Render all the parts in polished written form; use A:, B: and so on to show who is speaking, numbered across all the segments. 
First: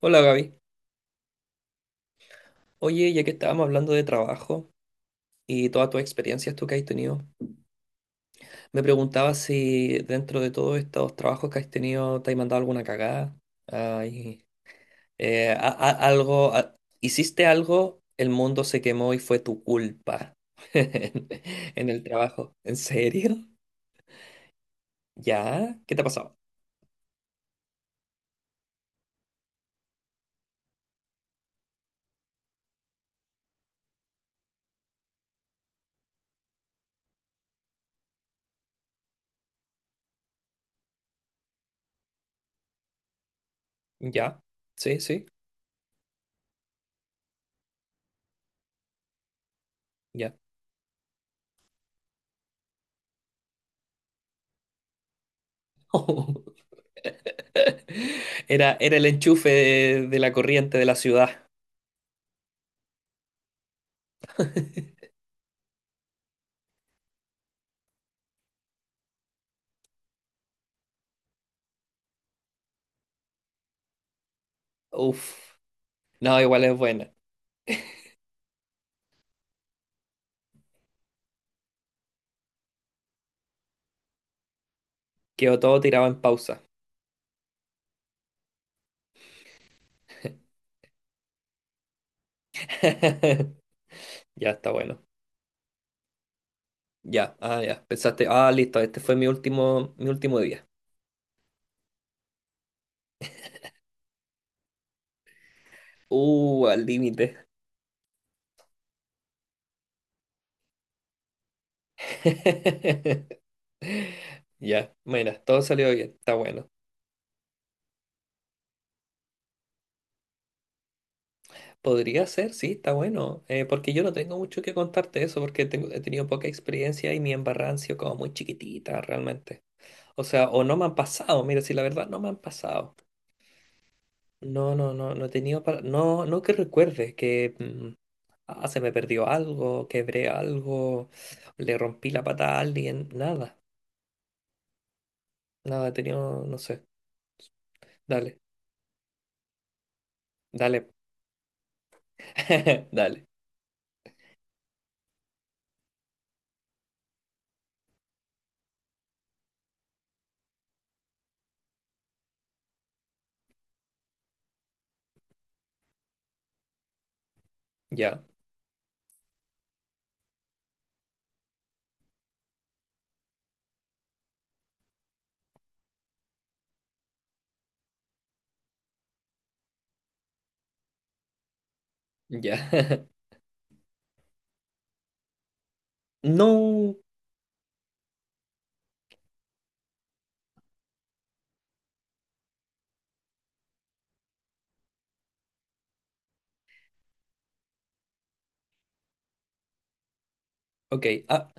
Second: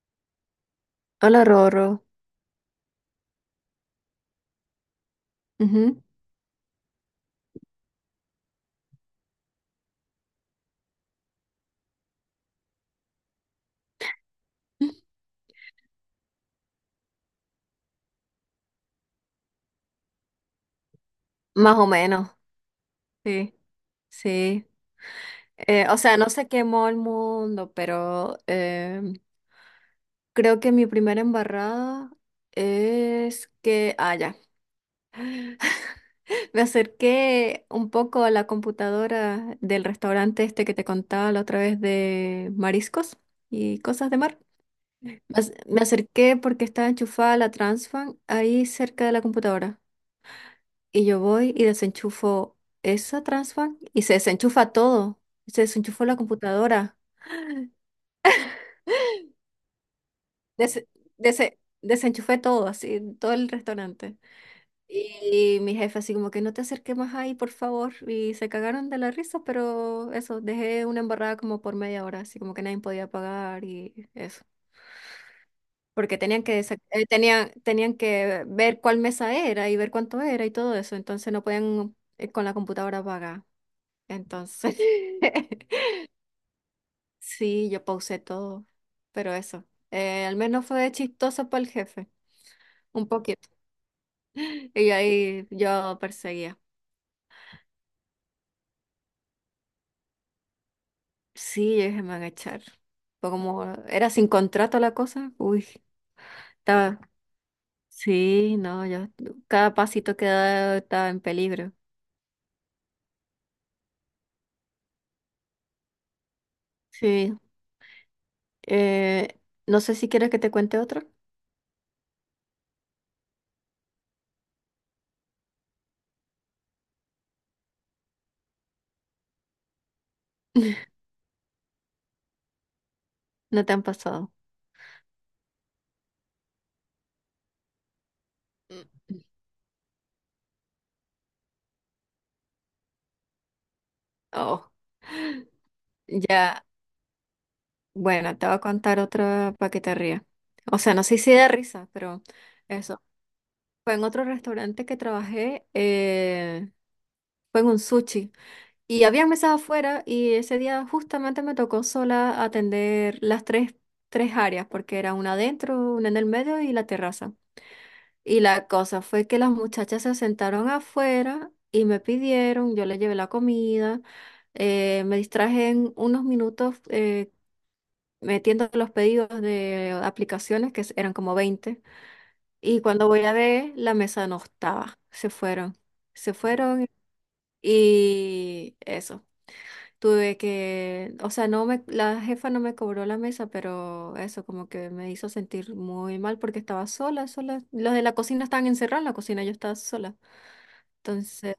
A: Hola Gaby.
B: Hola, Roro.
A: Oye, ya que estábamos hablando de trabajo y todas tus
B: Ujú.
A: experiencias tú que has tenido, me preguntaba si dentro de todos estos trabajos que has tenido te has mandado alguna cagada. Ay, algo, hiciste algo, el mundo se quemó y fue tu culpa
B: Más o
A: en el
B: menos,
A: trabajo. ¿En serio?
B: sí, sí.
A: ¿Ya?
B: Eh,
A: ¿Qué
B: o
A: te ha
B: sea, no
A: pasado?
B: se quemó el mundo, pero creo que mi primera embarrada es que, ya, Me acerqué un poco a la computadora del restaurante este que te contaba la otra vez de mariscos y cosas de mar.
A: ¿Ya? Sí,
B: Me
A: sí,
B: ac- me acerqué porque estaba enchufada la Transfan ahí cerca de la computadora.
A: ya.
B: Y yo voy y desenchufo esa transfer y se desenchufa todo. Se desenchufó la computadora.
A: Era, era el enchufe de la corriente de
B: Des-
A: la ciudad.
B: Desenchufé todo, así, todo el restaurante. Y mi jefe así como que no te acerques más ahí, por favor. Y se cagaron de la risa, pero eso, dejé una embarrada como por 1/2 hora, así como que nadie podía pagar y eso.
A: Uf.
B: Porque
A: No, igual es buena.
B: tenían que ver cuál mesa era y ver cuánto era y todo eso. Entonces no podían con la computadora pagar. Entonces...
A: Quedó todo tirado en pausa.
B: Sí, yo pausé todo, pero eso, al menos fue chistoso para el jefe, un poquito.
A: Ya está
B: Y
A: bueno.
B: ahí yo perseguía.
A: Ya, ah, ya. Pensaste, ah, listo, este fue mi último día.
B: Sí, yo dije, me van a echar. Fue como, era sin contrato la cosa, uy,
A: Al
B: estaba,
A: límite.
B: sí, no, yo, cada pasito que daba estaba en peligro.
A: Ya, mira, todo salió bien, está bueno.
B: Sí, eh, no sé si quieres que te cuente otro,
A: Podría ser, sí, está bueno. Porque yo no tengo mucho que contarte eso, porque tengo, he tenido poca experiencia y mi embarrada han sido como muy chiquitita realmente. O sea, o no me han pasado, mira, si la verdad no me han pasado.
B: no te han pasado.
A: No, no, no, no he tenido para... No, no que recuerde que... ah, se
B: Mm.
A: me perdió algo, quebré algo, le rompí la pata a alguien, nada,
B: Oh,
A: nada, he tenido, no
B: ya,
A: sé,
B: bueno,
A: dale,
B: te voy a contar otra para que te rías. O
A: dale,
B: sea, no sé si da risa, pero eso.
A: dale,
B: Fue en otro restaurante que trabajé, fue en un sushi. Y había mesas afuera y ese día justamente me tocó sola atender tres áreas, porque era una adentro, una en el medio y la terraza.
A: ya,
B: Y la cosa fue que las muchachas se sentaron afuera y me pidieron, yo les llevé la comida, me distraje en unos minutos metiendo los pedidos de aplicaciones, que eran como 20.
A: ya.
B: Y cuando voy a ver, la mesa no estaba. Se fueron. Se fueron
A: No,
B: y eso. Tuve que, o sea, no me, la jefa no me cobró la mesa, pero eso como que me hizo sentir muy mal porque estaba sola, sola. Los de la cocina estaban encerrados en la cocina, yo estaba sola.
A: ok, ah,
B: Entonces,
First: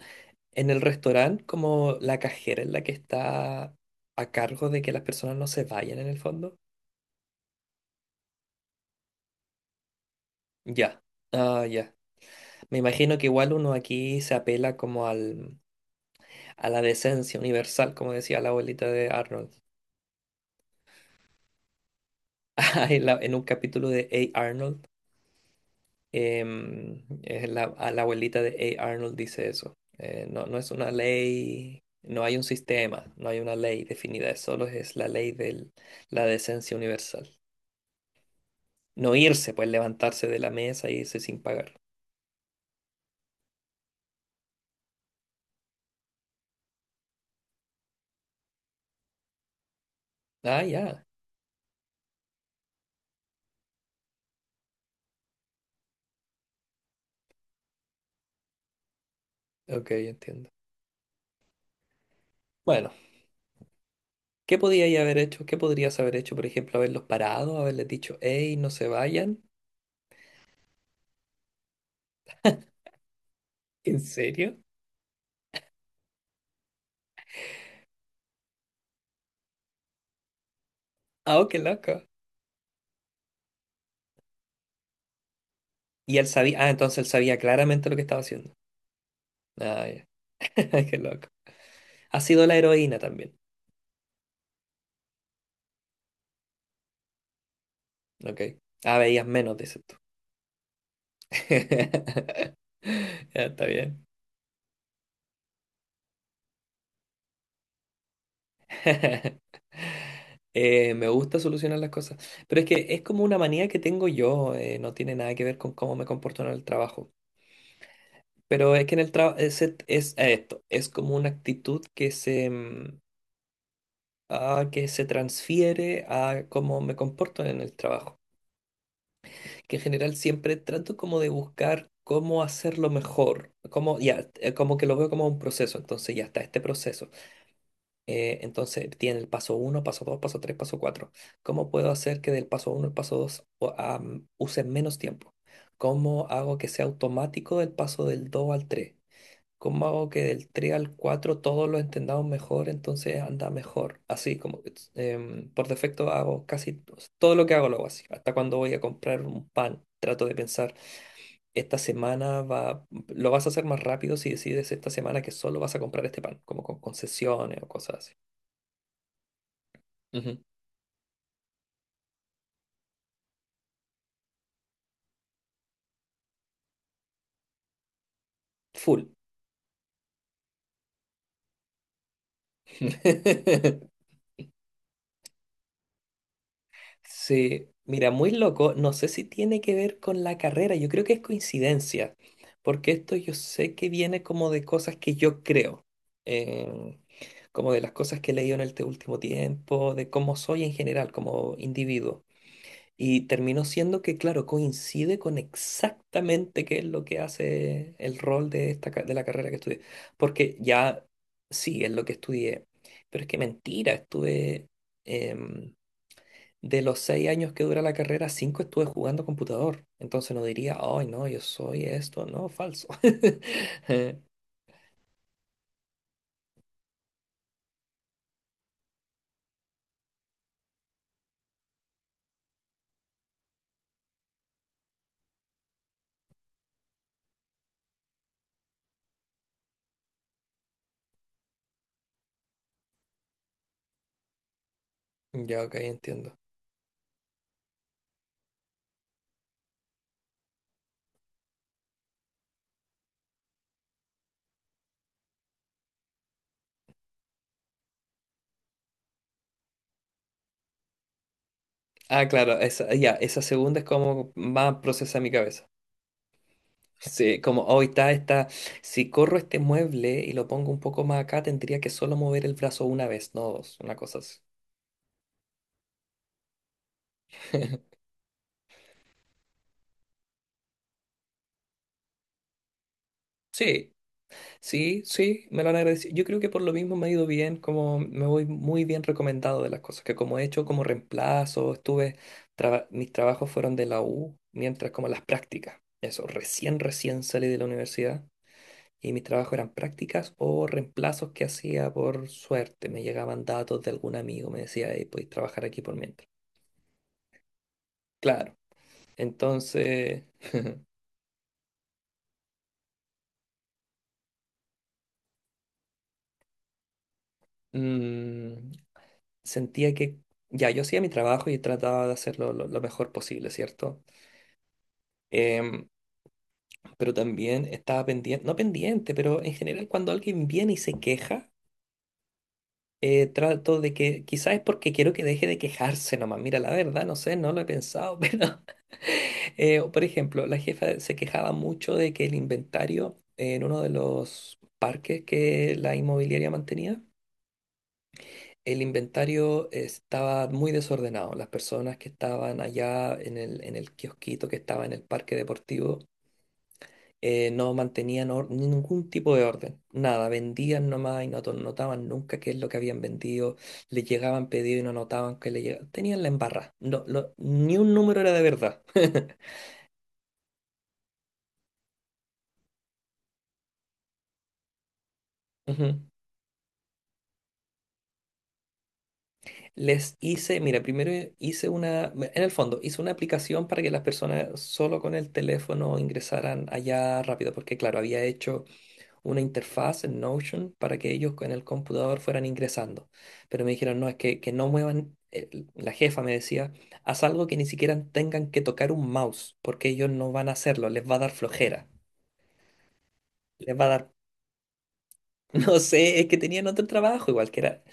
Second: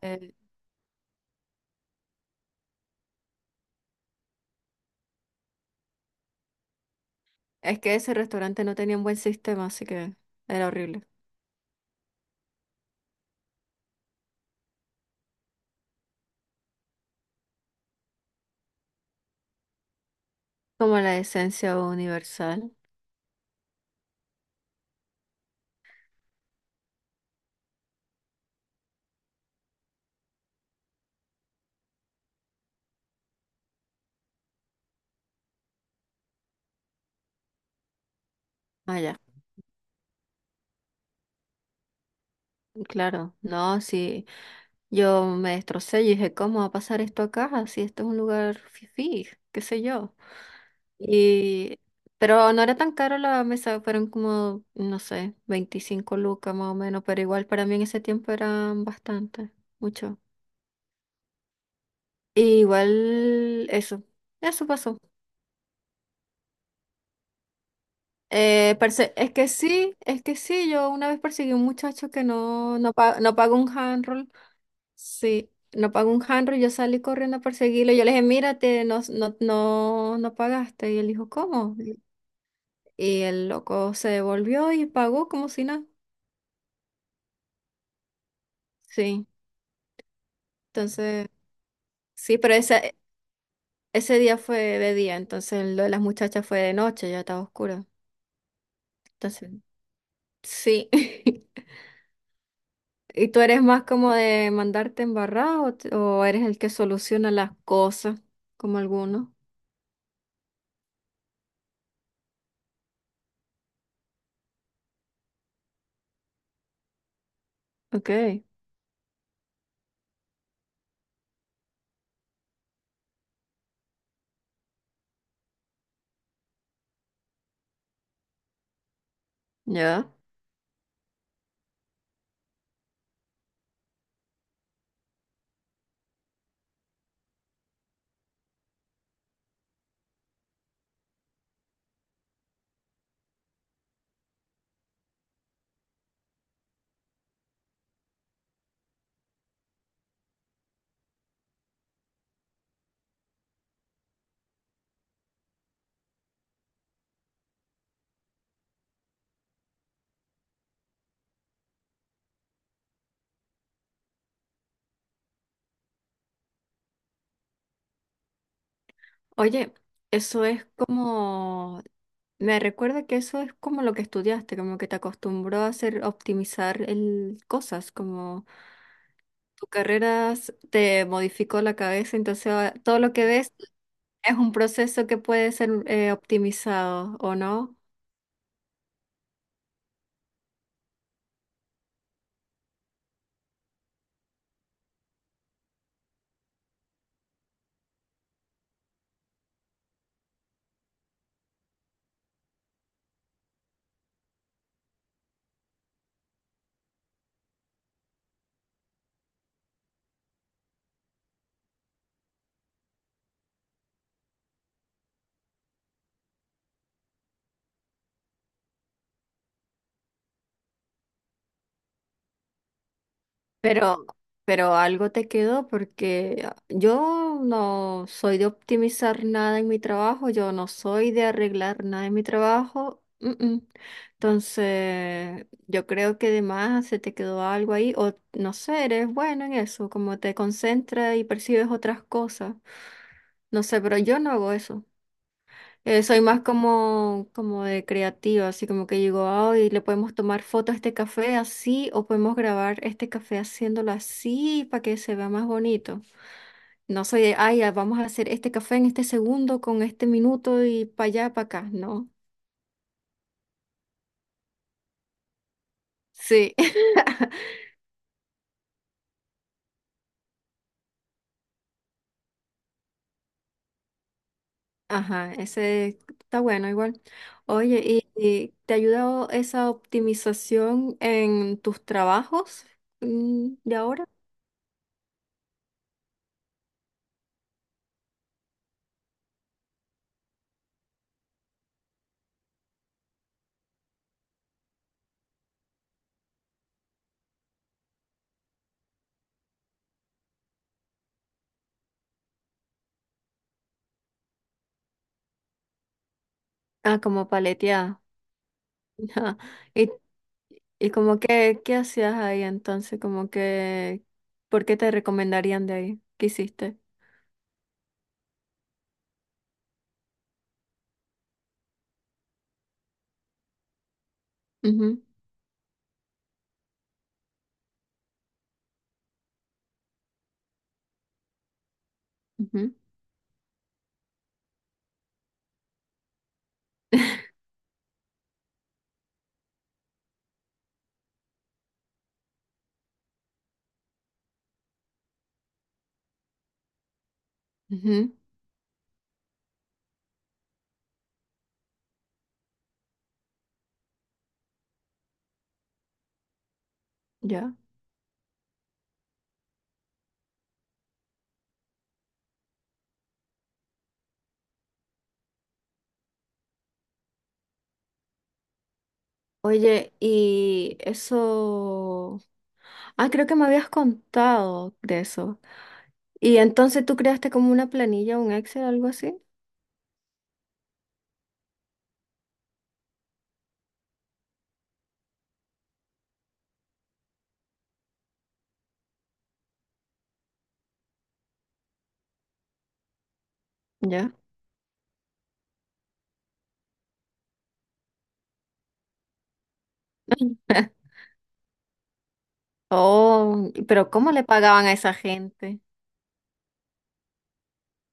A: en el restaurante, como la cajera es la que está a cargo de que las personas no se vayan en el fondo,
B: es que ese restaurante no tenía un buen sistema, así que era
A: ya.
B: horrible.
A: Ah, ya. Me imagino que igual uno aquí se apela como al, a la decencia universal, como decía la abuelita de Arnold,
B: Como la esencia universal.
A: en un capítulo de A. Arnold. Es la, a la abuelita de A. Arnold dice eso. No, no es una ley, no hay un sistema, no hay una ley definida, es solo es la ley de la decencia universal. No
B: Allá,
A: irse, pues levantarse de la mesa e irse sin pagar.
B: claro, no, sí. Yo me destrocé y dije, ¿cómo va a pasar esto acá? Si esto es un lugar fifí, qué sé yo.
A: Ah, ya,
B: Y... Pero no era tan caro la mesa, fueron como, no sé, 25 lucas más o menos, pero igual para mí en ese tiempo eran bastante,
A: ok,
B: mucho.
A: entiendo.
B: Y
A: Bueno,
B: igual eso,
A: ¿qué
B: eso
A: podía
B: pasó.
A: ella haber hecho? ¿Qué podrías haber hecho? Por ejemplo, haberlos parado, haberles dicho, hey, no
B: Eh,
A: se
B: perse- es
A: vayan.
B: que sí, es que sí, yo una vez perseguí a un muchacho que no pagó un
A: ¿En
B: handroll.
A: serio?
B: Sí, no pagó un handro, yo salí corriendo a perseguirlo. Yo le dije, mírate, no, no pagaste. Y él dijo,
A: Ah, oh, qué
B: ¿cómo?
A: loco.
B: Y el loco se devolvió y pagó como si nada.
A: Y él sabía, ah, entonces él sabía claramente lo que estaba haciendo.
B: Sí,
A: Ah, ya, qué
B: entonces,
A: loco. Ha
B: sí,
A: sido
B: pero
A: la heroína también.
B: ese día fue de día, entonces lo de las muchachas fue de noche, ya estaba oscuro.
A: Ok. Ah, veías
B: Entonces,
A: menos, dices tú.
B: sí. ¿Y tú
A: Ya
B: eres
A: está
B: más
A: bien.
B: como de mandarte embarrado o, o eres el que soluciona las cosas, como algunos?
A: Me gusta solucionar las cosas, pero es que es como una manía que tengo yo, no tiene nada que ver con cómo me comporto en el trabajo.
B: Ok,
A: Pero es que en el trabajo es, es esto, es como una actitud que se, ah, que se transfiere a cómo me comporto en el trabajo. Que en
B: ya.
A: general siempre trato como de buscar cómo hacerlo mejor, como, ya, como que lo veo como un proceso, entonces ya está este proceso. Entonces tiene el paso uno, paso 2, paso 3, paso 4. ¿Cómo puedo hacer que del paso uno al paso 2 use menos tiempo? ¿Cómo hago que sea automático el paso del 2 al 3? ¿Cómo hago que del 3 al 4 todos lo entendamos mejor, entonces anda mejor? Así como it's, por defecto hago casi todo lo que hago lo hago así. Hasta cuando voy a comprar un pan, trato de pensar, esta semana va, lo vas a hacer más rápido si decides esta semana que solo vas a comprar este pan, como con concesiones o cosas así.
B: Oye,
A: Ujú.
B: eso es como, me recuerda que eso es como lo que estudiaste, como que te acostumbró a hacer, a optimizar el, cosas, como
A: Full.
B: tu te modificó la cabeza, entonces ahora todo lo que ves es un proceso que puede ser optimizado, ¿o
A: Sí,
B: no?
A: mira, muy loco. No sé si tiene que ver con la carrera. Yo creo que es coincidencia, porque esto yo sé que viene como de cosas que yo creo, em, como de las cosas que he leído en este último tiempo, de cómo soy en general, como individuo. Y terminó siendo que, claro, coincide con exactamente qué es lo que hace el rol de, esta, de la carrera que estudié. Porque ya sí, es lo que estudié. Pero es que mentira, estuve em, de los 6 años que dura la carrera, cinco estuve jugando computador. Entonces no diría, ay, no, yo soy esto. No, falso.
B: Pero,
A: Eh,
B: pero algo te quedó porque ah, yo no soy de optimizar nada en mi trabajo, yo no soy de arreglar nada en mi trabajo. Mm. Entonces, yo creo que además se te quedó algo ahí, o no sé, eres bueno en eso, como te concentras y percibes otras cosas. No sé, pero yo no hago eso.
A: ya, ok,
B: Soy
A: entiendo.
B: más como, como de creativa, así como que digo, ay, le podemos tomar foto a este café así o podemos grabar este café haciéndolo así para que se vea más bonito. No soy de, ay, ah, vamos a hacer este café en este segundo, con este minuto y para allá, para acá, no.
A: Ah, claro, esa, ya, esa segunda es como más procesa mi cabeza.
B: Sí.
A: Sí, como hoy está, está, si corro este mueble y lo pongo un poco más acá, tendría que solo mover el brazo una vez, no dos, una cosa así.
B: Ajá, ese está bueno igual. Oye, y te ha ayudado esa optimización en tus trabajos de
A: Sí,
B: ahora?
A: sí, sí, me lo han agradecido. Yo creo que por lo mismo me ha ido bien, como me voy muy bien recomendado de las cosas, que como he hecho como reemplazo, estuve, mis trabajos fueron de la U, mientras como las prácticas, eso, recién, recién salí de la universidad. Y mis trabajos eran prácticas o reemplazos que hacía por suerte. Me llegaban datos de algún amigo, me decía, hey, podéis trabajar aquí por mientras.
B: Ah, como paleteada.
A: Claro,
B: ¿Y
A: entonces
B: ¿Y como que qué hacías ahí entonces? Como que, ¿por qué te recomendarían de ahí? ¿Qué hiciste?
A: mm, sentía que ya yo hacía mi trabajo y trataba de hacerlo lo mejor posible, ¿cierto?
B: Ujú,
A: Em, pero también estaba pendiente, no pendiente, pero en general cuando alguien viene y se queja,
B: ujú,
A: trato de que, quizás es porque quiero que deje de quejarse nomás. Mira, la verdad, no sé, no lo he pensado, pero, por ejemplo, la jefa se quejaba mucho de que el inventario en uno de los parques que la inmobiliaria mantenía,
B: ujú,
A: el inventario estaba muy desordenado. Las personas que estaban allá en el kiosquito que estaba en el parque deportivo
B: ya.
A: no mantenían ningún tipo de orden, nada, vendían nomás y no notaban nunca qué es lo que habían vendido, les llegaban pedidos y no notaban que le llegaban, tenían la embarra, no, ni un número era de verdad.
B: Oye, y eso... Ah, creo que me habías contado de eso.
A: Ujú.
B: ¿Y entonces tú creaste como una planilla, un Excel, algo así?
A: Les hice, mira, primero hice una, en el fondo, hice una aplicación para que las personas solo con el teléfono ingresaran allá rápido, porque claro, había hecho una interfaz en Notion para que ellos en el computador fueran ingresando. Pero me dijeron, no,
B: Ya.
A: es que no muevan, la jefa me decía, haz algo que ni siquiera tengan que tocar un mouse, porque ellos no van a hacerlo, les va a dar flojera,
B: Oh,
A: les va a
B: pero
A: dar,
B: ¿cómo le pagaban a esa gente?
A: no sé, es que tenían otro trabajo igual que era...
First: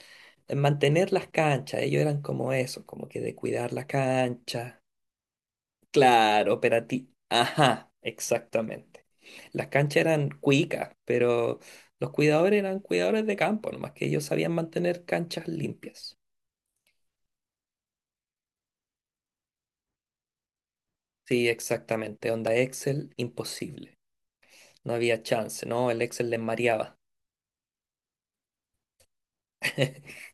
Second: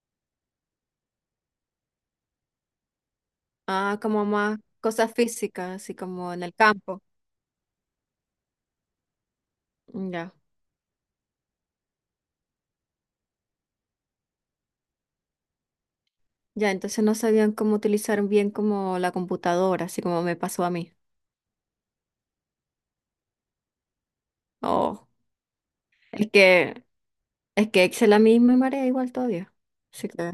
A: mantener las canchas, ellos eran como eso, como que de cuidar la
B: Ah, como más
A: cancha,
B: cosas físicas, así como en
A: claro,
B: el campo.
A: operativo. Ajá, exactamente. Las canchas eran
B: Ya.
A: cuicas, pero los cuidadores eran cuidadores de campo, nomás que ellos sabían mantener canchas limpias.
B: Ya, entonces no sabían cómo utilizar bien como la computadora, así como me pasó a mí.
A: Sí, exactamente. Onda Excel, imposible. No
B: Oh,
A: había chance, ¿no? El Excel
B: es
A: les
B: que,
A: mareaba.
B: es que Excel a mí me marea igual todavía. Así que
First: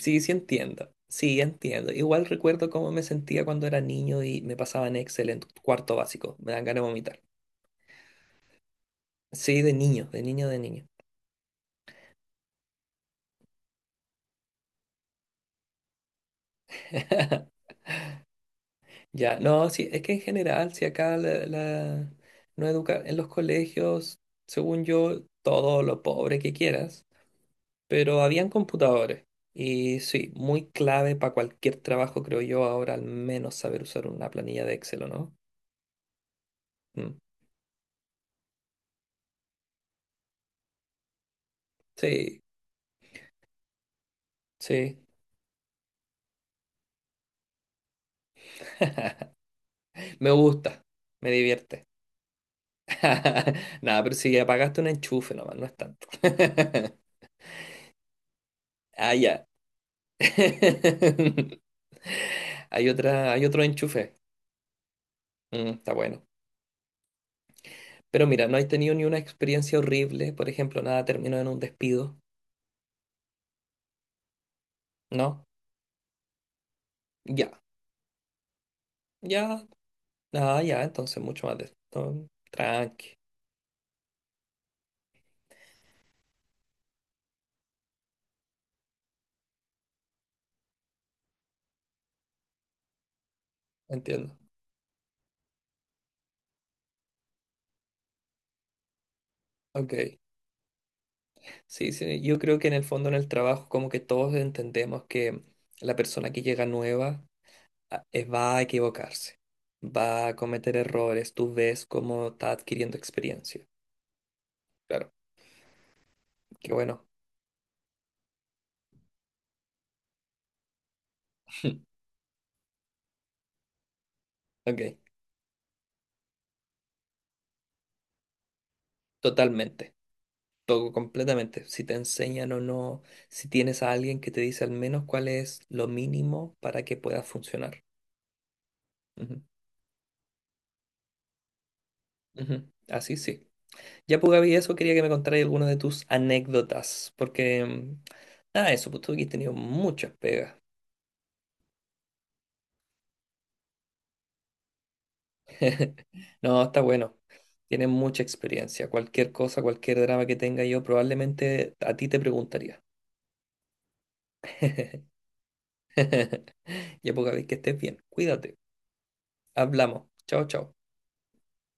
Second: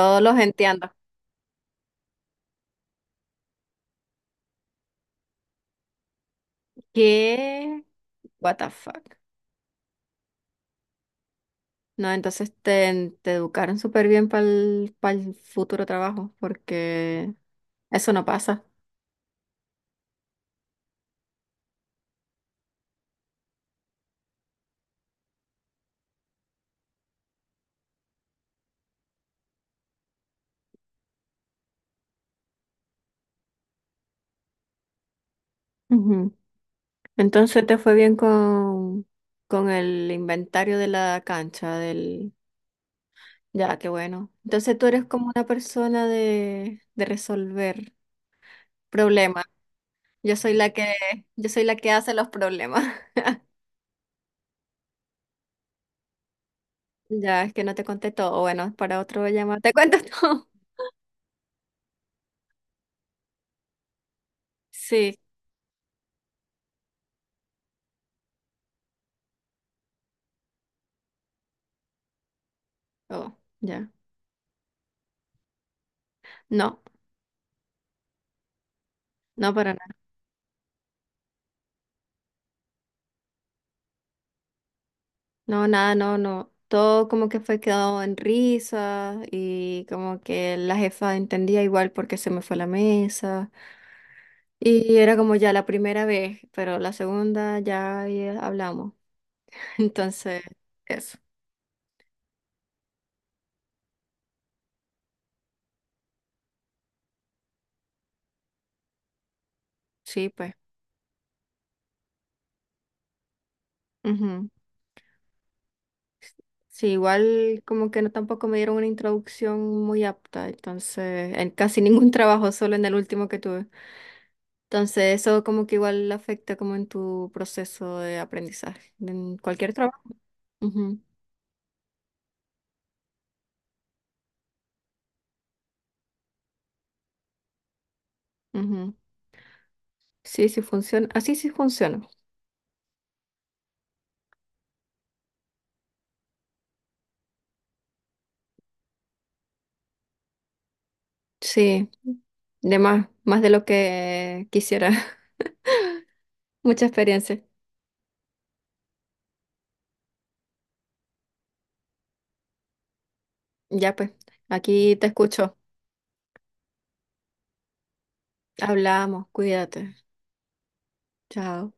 A: Sí, sí
B: los entiendo.
A: entiendo. Sí, entiendo. Igual recuerdo cómo me sentía cuando era niño y me pasaba en Excel en cuarto básico. Me dan ganas de vomitar.
B: ¿Qué? What the fuck.
A: Sí, de niño, de niño, de niño.
B: No, entonces te educaron súper bien para el futuro trabajo, porque eso no pasa.
A: Ya, no, sí, es que en general, si acá no educa en los colegios, según yo, todo lo pobre que quieras, pero habían computadores. Y sí, muy clave para cualquier trabajo, creo yo, ahora al menos saber usar una planilla de Excel, ¿o no?
B: Ujú.
A: Mm,
B: Entonces te fue bien con el inventario de la cancha, del
A: sí,
B: Ya, qué bueno. Entonces tú
A: sí.
B: eres como una persona de resolver problemas.
A: Me
B: Yo soy la
A: gusta,
B: que,
A: me
B: yo soy la
A: divierte.
B: que hace los problemas.
A: Nada, pero si apagaste un enchufe nomás, no es tanto.
B: Ya, es que no te conté todo. Bueno, para
A: Ah,
B: otro
A: ya.
B: llamado. ¿Te cuento todo?
A: Hay otra, hay otro enchufe.
B: Sí.
A: Mm, está bueno. Pero mira, no has tenido ni una experiencia horrible, por ejemplo, nada terminó en un despido,
B: Oh, ya.
A: ¿no?
B: No,
A: Ya,
B: no
A: ya,
B: para nada.
A: nada, ya, entonces mucho más de esto. Tranqui,
B: No, nada, no, no. Todo como que fue quedado en risa y como que la jefa entendía igual porque se me fue la mesa.
A: entiendo.
B: Y era como ya la primera vez, pero la segunda ya, ya hablamos.
A: Ok,
B: Entonces, eso.
A: sí, sí, yo creo que en el fondo en el trabajo como que todos entendemos que la persona que llega nueva va a equivocarse, va
B: Sí,
A: a
B: pues.
A: cometer errores, tú ves cómo está adquiriendo experiencia.
B: Ujú.
A: Claro, qué
B: Sí,
A: bueno.
B: igual como que no tampoco me dieron una introducción muy apta, entonces, en casi ningún trabajo, solo en el último que tuve.
A: Ok,
B: Entonces, eso como que igual afecta como en tu proceso de aprendizaje, en cualquier
A: totalmente.
B: trabajo.
A: Todo completamente. Si te enseñan o no, si tienes a alguien que te dice al menos cuál es lo mínimo para que puedas funcionar.
B: Ujú, ujú.
A: Ujú,
B: Sí, sí funciona. Así sí funciona.
A: ujú. Así sí. Ya, pues, Gaby, eso quería que me contaras algunas de tus anécdotas, porque, nada, eso, pues tú aquí has tenido muchas pegas.
B: Sí, de más, más de lo que quisiera.
A: No, está
B: Mucha
A: bueno.
B: experiencia.
A: Tienes mucha experiencia. Cualquier cosa, cualquier drama que tenga yo, probablemente a ti te preguntaría.
B: Ya pues, aquí te escucho.
A: Ya, pues, Gaby, que estés bien. Cuídate.
B: Hablamos, cuídate.
A: Hablamos. Chao, chao.
B: Chao.